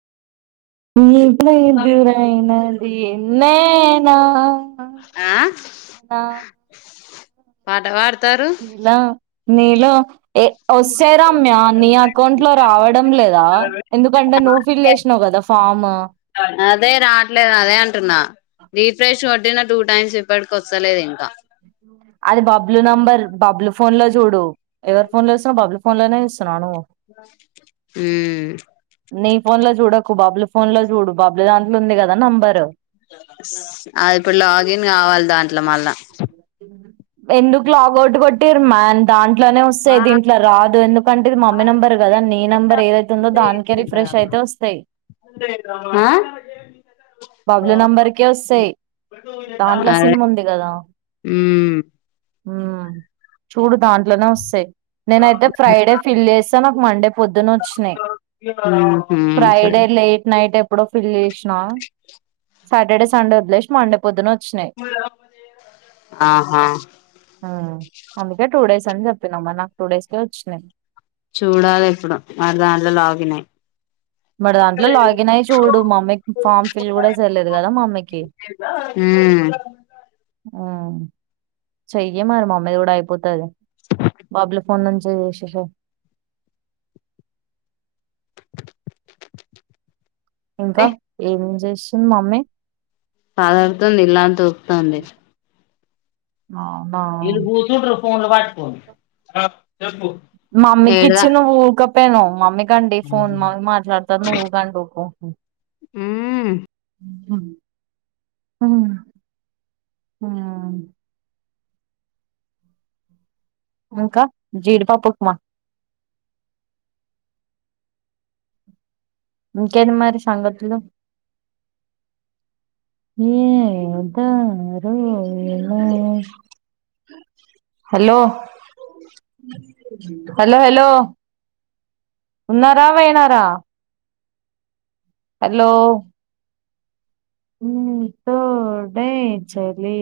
ఎడ్లు ఎదురయినది నేనా ఆ నా పాట పాడు ఇలా నీలో ఏ ఒస్సే రమ్య నీ అకౌంట్ లో రావడం లేదా ఎందుకంటే నువ్వు ఫిల్ చేసినావు కదా ఫామ్ అదే రావట్లేదు అదే అంటున్నా రీఫ్రెష్ కొట్టినా టూ టైమ్స్ ఇప్పటికి వత్తలేదు ఇంకా అది బబ్లు నంబర్ బబ్లు ఫోన్ లో చూడు ఎవరు ఫోన్ లో స్ బబ్లూ మొన్ననే స్ హుమ్ నీ ఫోన్ లో చూడకు బబ్లూ ఫోన్ లో చూడు బబ్లూ దాంట్లో ఉంది కదా నంబర్ అది ఇప్పుడు లాగిన్ గావాలి దాంట్లో మళ్ళా ఎందుకు లాగౌట్ కొట్టిర్ మా దాన్ దింట్లేనే వస్తాయ్ వా దీంట్లో రాదు ఎందుకంటే ఇది మమ్మీ నెంబర్ కదా నీ నెంబర్ ఏదైతే ఉందో దానికే అప్పుడు రిఫ్రెష్ అయితే వస్తాయ్ బబ్లు నెంబర్కే వస్తాయ్ దాంట్లో సిమ్ ఉంది కదా హుమ్ హుమ్ చూడు దాంట్లోనే వస్తాయ్ నేనైతే ఫ్రైడే ఫిల్ చేస నాకు మండే పొద్దున వచ్చాయి ఉమ్ ఉహు సరే ఫ్రైడే లేట్ నైట్ ఎప్పుడో ఫిల్ చేసినా సాటర్డే సండే వద్లేష్ మండే పొద్దున క్షనై ఆహా ఉ అందుకే టూ డేస్ అని చెప్పినామ్మా నాకు టూ డేస్ కే వచ్చినాయి చూడాలి ఇప్పుడు మరి దాంట్లో లాగినై మరి దాంట్లో లాగిన్ అయి చూడు మామ్మీకి ఫామ్ ఫిల్ కూడా చేర్లేదు కదా మమ్మీకి ఉ చెయ్యి మరి మమ్మీ ది కూడా అయిపోతది బాపుల ఫోన్ నుంచి చేసేషేయి ఇంకా రే ఏమేం చే చిన్ మమ్మే అదన్ తుంది ఇల్లా ఉపుతుంది అవునా ఇల్ కుసుంట్రు ఫోన్ లు వాట్కోనీ మమ్మి కిచ్చి నువు ఊకపెనవు మమ్మి గండి ఫోన్ మ మాట్లాడతారు నువ్వు ఉకంట ఉకు ఉ ఆ య ఇంకా జీడిపప్పు ఉప్మా ఇకెని మరి సంగతులు ఏదారు ఎలో హలో హలో హలో ఉన్నారా వెనారా హలో తోడై చలి